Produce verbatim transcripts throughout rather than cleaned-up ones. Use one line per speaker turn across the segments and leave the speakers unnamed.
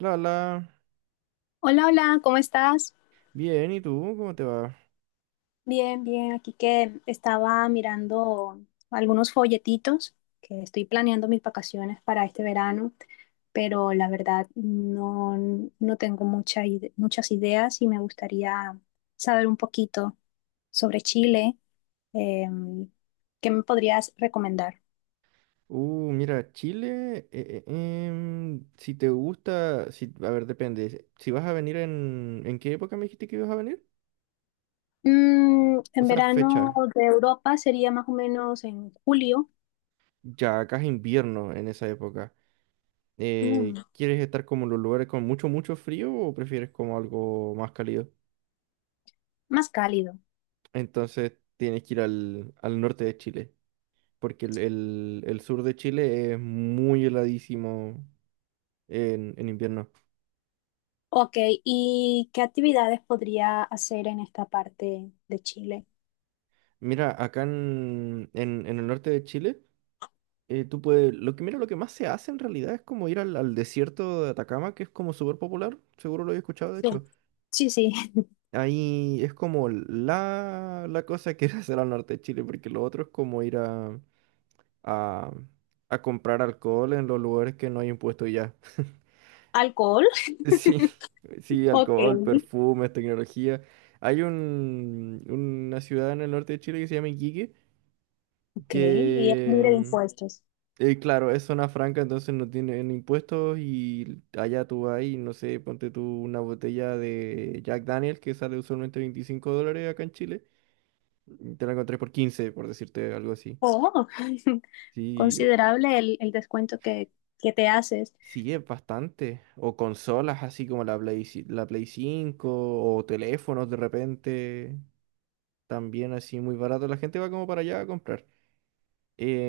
La, la.
Hola, hola, ¿cómo estás?
Bien, ¿y tú? ¿Cómo te va?
Bien, bien, aquí que estaba mirando algunos folletitos que estoy planeando mis vacaciones para este verano, pero la verdad no, no tengo mucha ide- muchas ideas y me gustaría saber un poquito sobre Chile. Em, ¿qué me podrías recomendar?
Uh, mira, Chile, eh, eh, em, si te gusta, si, a ver, depende. Si vas a venir en, ¿en qué época me dijiste que ibas a venir?
Mm,
O
en
sea,
verano
fecha.
de Europa sería más o menos en julio.
Ya, acá es invierno en esa época.
Mm,
Eh, ¿quieres estar como en los lugares con mucho, mucho frío o prefieres como algo más cálido?
más cálido.
Entonces tienes que ir al, al norte de Chile, porque el, el- el sur de Chile es muy heladísimo en en invierno.
Ok, ¿y qué actividades podría hacer en esta parte de Chile?
Mira, acá en, en, en el norte de Chile, eh, tú puedes, lo que, mira, lo que más se hace en realidad es como ir al, al desierto de Atacama, que es como súper popular, seguro lo he escuchado, de
Sí,
hecho.
sí, sí.
Ahí es como la, la cosa que hacer al norte de Chile, porque lo otro es como ir a, a, a comprar alcohol en los lugares que no hay impuesto ya.
Alcohol.
Sí, sí,
Ok,
alcohol, perfumes, tecnología. Hay un, una ciudad en el norte de Chile que se llama Iquique,
ok, y es libre de
que
impuestos.
Eh, claro, es zona franca, entonces no tienen impuestos y allá tú vas y no sé, ponte tú una botella de Jack Daniel que sale usualmente veinticinco dólares acá en Chile y te la encontré por quince, por decirte algo así.
Oh,
Sí, o-
considerable el, el descuento que, que te haces.
sí, es bastante. O consolas así como la Play, ci- la Play cinco o teléfonos de repente. También así muy barato. La gente va como para allá a comprar.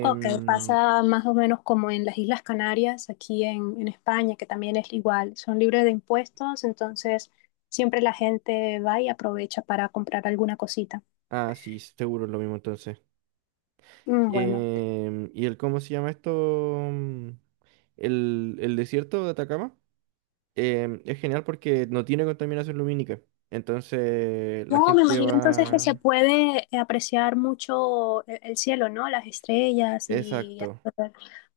Ok, pasa más o menos como en las Islas Canarias, aquí en, en España, que también es igual, son libres de impuestos, entonces siempre la gente va y aprovecha para comprar alguna cosita.
ah, sí, seguro es lo mismo entonces.
Mm. Bueno.
Em, y el, ¿cómo se llama esto? Mm, El, el desierto de Atacama em, es genial porque no tiene contaminación lumínica. Entonces la
Wow, me
gente
imagino entonces que se
va...
puede eh, apreciar mucho el, el cielo, ¿no? Las estrellas y...
Exacto,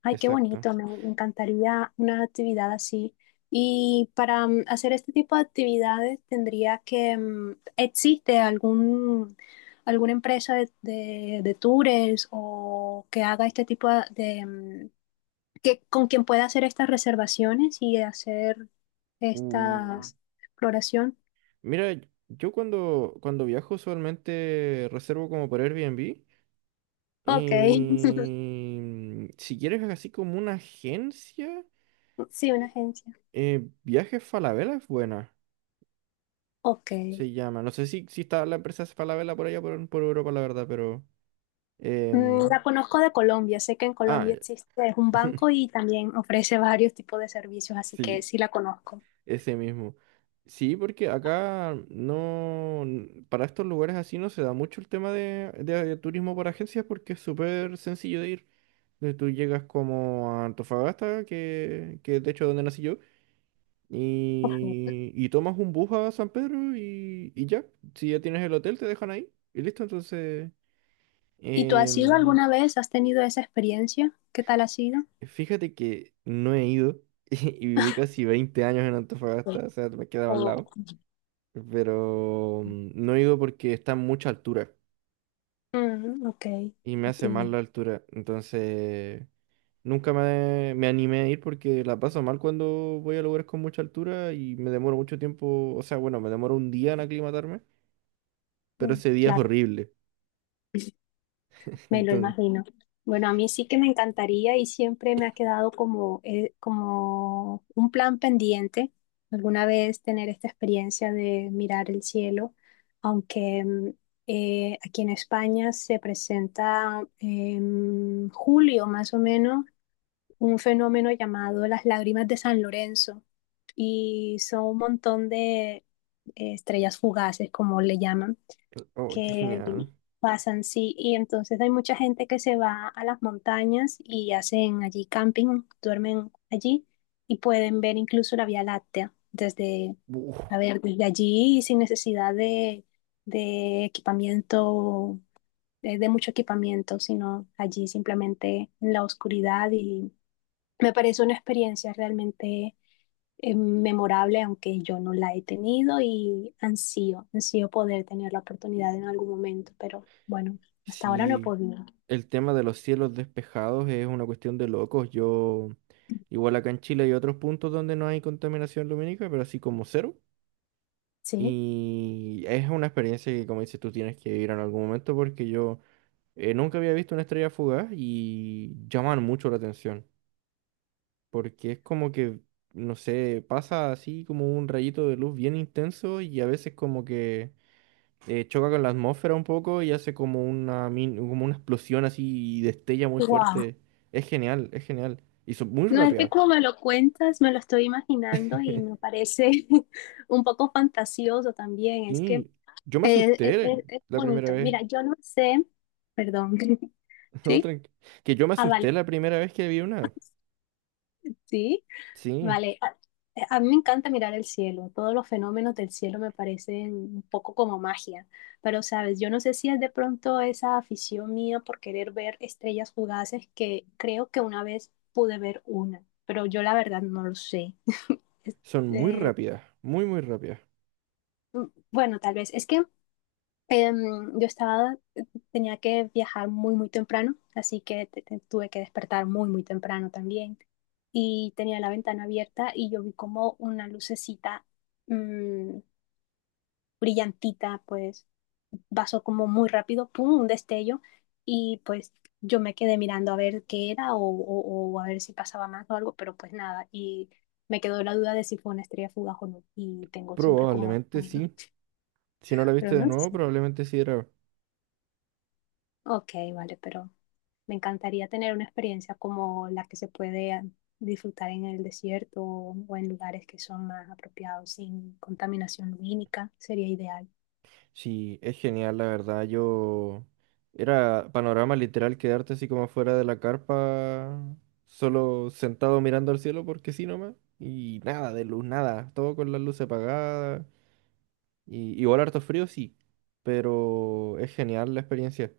Ay, qué
exacto.
bonito, me, me encantaría una actividad así. Y para mm, hacer este tipo de actividades tendría que... mm, ¿Existe algún, alguna empresa de, de, de tours o que haga este tipo de... mm, que, con quien pueda hacer estas reservaciones y hacer esta
Uh,
exploración?
mira, yo cuando, cuando viajo usualmente reservo como por Airbnb.
Ok,
Y mm, si quieres así como una agencia,
sí, una agencia.
eh, Viajes Falabella es buena
Ok.
se llama. No sé si, si está la empresa Falabella por allá, por, por Europa, la verdad, pero...
Mm,
em,
la conozco de Colombia. Sé que en
ah,
Colombia
ya.
existe es un banco y también ofrece varios tipos de servicios, así que
Sí,
sí la conozco.
ese mismo. Sí, porque acá no... n- para estos lugares así no se da mucho el tema de, de de turismo por agencias porque es súper sencillo de ir. Eh, Tú llegas como a Antofagasta, que, que de hecho es donde nací yo, y, y tomas un bus a San Pedro y, y ya. Si ya tienes el hotel, te dejan ahí y listo. Entonces,
¿Y tú has ido
em,
alguna vez? ¿Has tenido esa experiencia? ¿Qué tal ha sido?
Fíjate que no he ido y viví casi veinte años en
Sí.
Antofagasta, o sea, me quedaba al
O-
lado, pero mm, no he ido porque está a mucha altura
Mm, ok,
y me hace mal
entiendo.
la altura, entonces nunca me, me animé a ir porque la paso mal cuando voy a lugares con mucha altura y me demoro mucho tiempo, o sea, bueno, me demoro un día en aclimatarme, pero
Mm,
ese día es
claro.
horrible.
Me lo
Entonces,
imagino. Bueno, a mí sí que me encantaría y siempre me ha quedado como, eh, como un plan pendiente alguna vez tener esta experiencia de mirar el cielo, aunque mm, eh, aquí en España se presenta en julio más o menos un fenómeno llamado las lágrimas de San Lorenzo y son un montón de eh, estrellas fugaces, como le llaman,
oh, qué
que
genial.
pasan, sí, y entonces hay mucha gente que se va a las montañas y hacen allí camping, duermen allí y pueden ver incluso la Vía Láctea desde, a
Uf.
ver, desde allí y sin necesidad de, de equipamiento, de, de mucho equipamiento, sino allí simplemente en la oscuridad y me parece una experiencia realmente eh, memorable, aunque yo no la he tenido y ansío, ansío poder tener la oportunidad en algún momento, pero bueno, hasta ahora no he
Sí,
podido.
el tema de los cielos despejados es una cuestión de locos. Yo, igual acá en Chile hay otros puntos donde no hay contaminación lumínica, pero así como cero.
Sí,
Y es una experiencia que, como dices, tú tienes que ir en algún momento porque yo eh, nunca había visto una estrella fugaz y llaman mucho la atención. Porque es como que, no sé, pasa así como un rayito de luz bien intenso y a veces como que eh, choca con la atmósfera un poco y hace como una, min- como una explosión así y destella muy
wow.
fuerte. Es genial, es genial. Y son muy
No es que
rápidas.
como me lo cuentas, me lo estoy imaginando y me parece un poco fantasioso también. Es que
Sí, yo me
es, es-
asusté
es- es
la primera
bonito.
vez.
Mira, yo no sé, perdón,
No,
¿sí?
tranqui- que yo me
Ah,
asusté
vale,
la primera vez que vi una.
sí.
Sí,
Vale, a, eh, a mí me encanta mirar el cielo, todos los fenómenos del cielo me parecen un poco como magia, pero sabes, yo no sé si es de pronto esa afición mía por querer ver estrellas fugaces que creo que una vez pude ver una, pero yo la verdad no lo sé.
son muy
Eh,
rápidas, muy, muy rápidas.
mm, bueno, tal vez es que Em, yo estaba, tenía que viajar muy, muy temprano, así que te- te- tuve que despertar muy, muy temprano también. Y tenía la ventana abierta y yo vi como una lucecita mm, brillantita, pues pasó como muy rápido, pum, un destello. Y pues yo me quedé mirando a ver qué era o, o- o a ver si pasaba más o algo, pero pues nada. Y me quedó la duda de si fue una estrella fugaz o no. Y tengo siempre como,
Probablemente sí. Si no la
pero
viste de
no.
nuevo, probablemente sí era.
Ok, vale, pero me encantaría tener una experiencia como la que se puede disfrutar en el desierto o en lugares que son más apropiados sin contaminación lumínica, sería ideal.
Sí, es genial, la verdad. Yo era panorama literal quedarte así como fuera de la carpa, solo sentado mirando al cielo porque sí nomás. Y nada de luz, nada. Todo con las luces apagadas. Y igual harto frío, sí. Pero es genial la experiencia.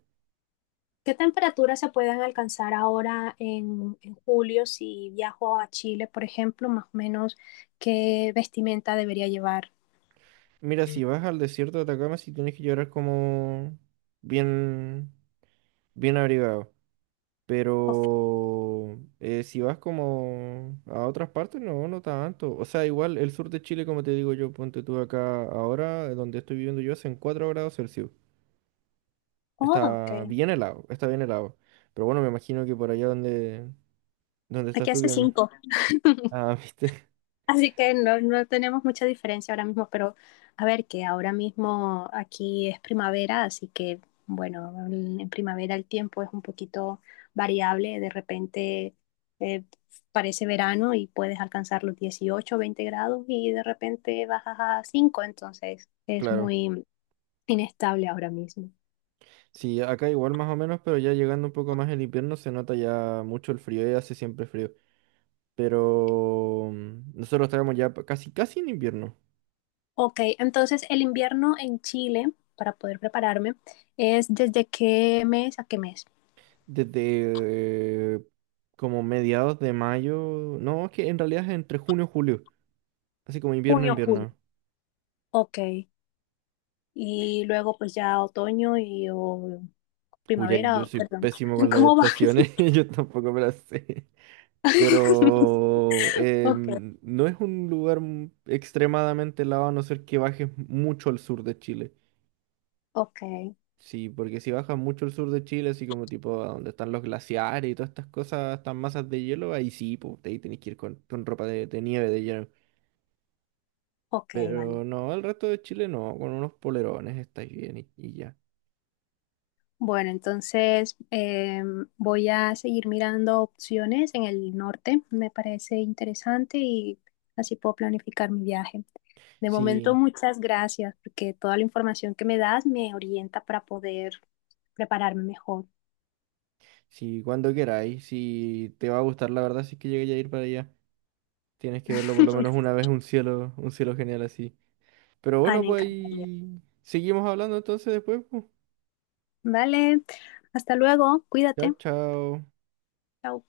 ¿Qué temperaturas se pueden alcanzar ahora en, en julio si viajo a Chile, por ejemplo? Más o menos, ¿qué vestimenta debería llevar?
Mira, si vas al desierto de Atacama, sí tienes que llorar como bien, bien abrigado.
Ok.
Pero eh, si vas como a otras partes, no, no tanto. O sea, igual el sur de Chile, como te digo yo, ponte tú acá ahora, eh, donde estoy viviendo yo, hacen cuatro grados Celsius.
Oh,
Está
ok.
bien helado, está bien helado. Pero bueno, me imagino que por allá donde, donde estás
Aquí
tú
hace
que...
cinco.
Ah, viste,
Así que no, no tenemos mucha diferencia ahora mismo, pero a ver que ahora mismo aquí es primavera, así que bueno, en en primavera el tiempo es un poquito variable, de repente eh, parece verano y puedes alcanzar los dieciocho, veinte grados y de repente bajas a cinco, entonces es
claro.
muy inestable ahora mismo.
Sí, acá igual más o menos, pero ya llegando un poco más el invierno se nota ya mucho el frío y hace siempre frío. Pero mm, nosotros estábamos ya pa- casi, casi en invierno.
Ok, entonces el invierno en Chile, para poder prepararme, ¿es desde qué mes a qué mes?
Desde eh, como mediados de mayo. No, es que en realidad es entre junio y julio. Así como invierno,
Junio, julio.
invierno.
Ok. Y luego pues ya otoño y o
Uy, ahí
primavera,
yo
o-
soy
perdón.
pésimo con las
¿Cómo va?
estaciones. Yo tampoco me las sé. Pero
Ok,
em, no es un lugar m- extremadamente helado a no ser que bajes mucho al sur de Chile.
ok,
Sí, porque si bajas mucho al sur de Chile, así como tipo a donde están los glaciares y todas estas cosas, estas masas de hielo, ahí sí, pues ahí tenés que ir con, con ropa de, de nieve, de hielo.
ok, vale.
Pero no, el resto de Chile no, con unos polerones estáis bien y, y ya.
Bueno, entonces em, voy a seguir mirando opciones en el norte. Me parece interesante y así puedo planificar mi viaje. De momento,
Sí,
muchas gracias porque toda la información que me das me orienta para poder prepararme mejor.
sí, cuando queráis, si te va a gustar, la verdad, si es que llegué a ir para allá, tienes que verlo por lo menos una vez, un cielo, un cielo genial así. Pero
Ay,
bueno,
me
pues
encantaría.
ahí seguimos hablando entonces después, pues.
Vale, hasta luego,
Chao,
cuídate.
chao.
Chao.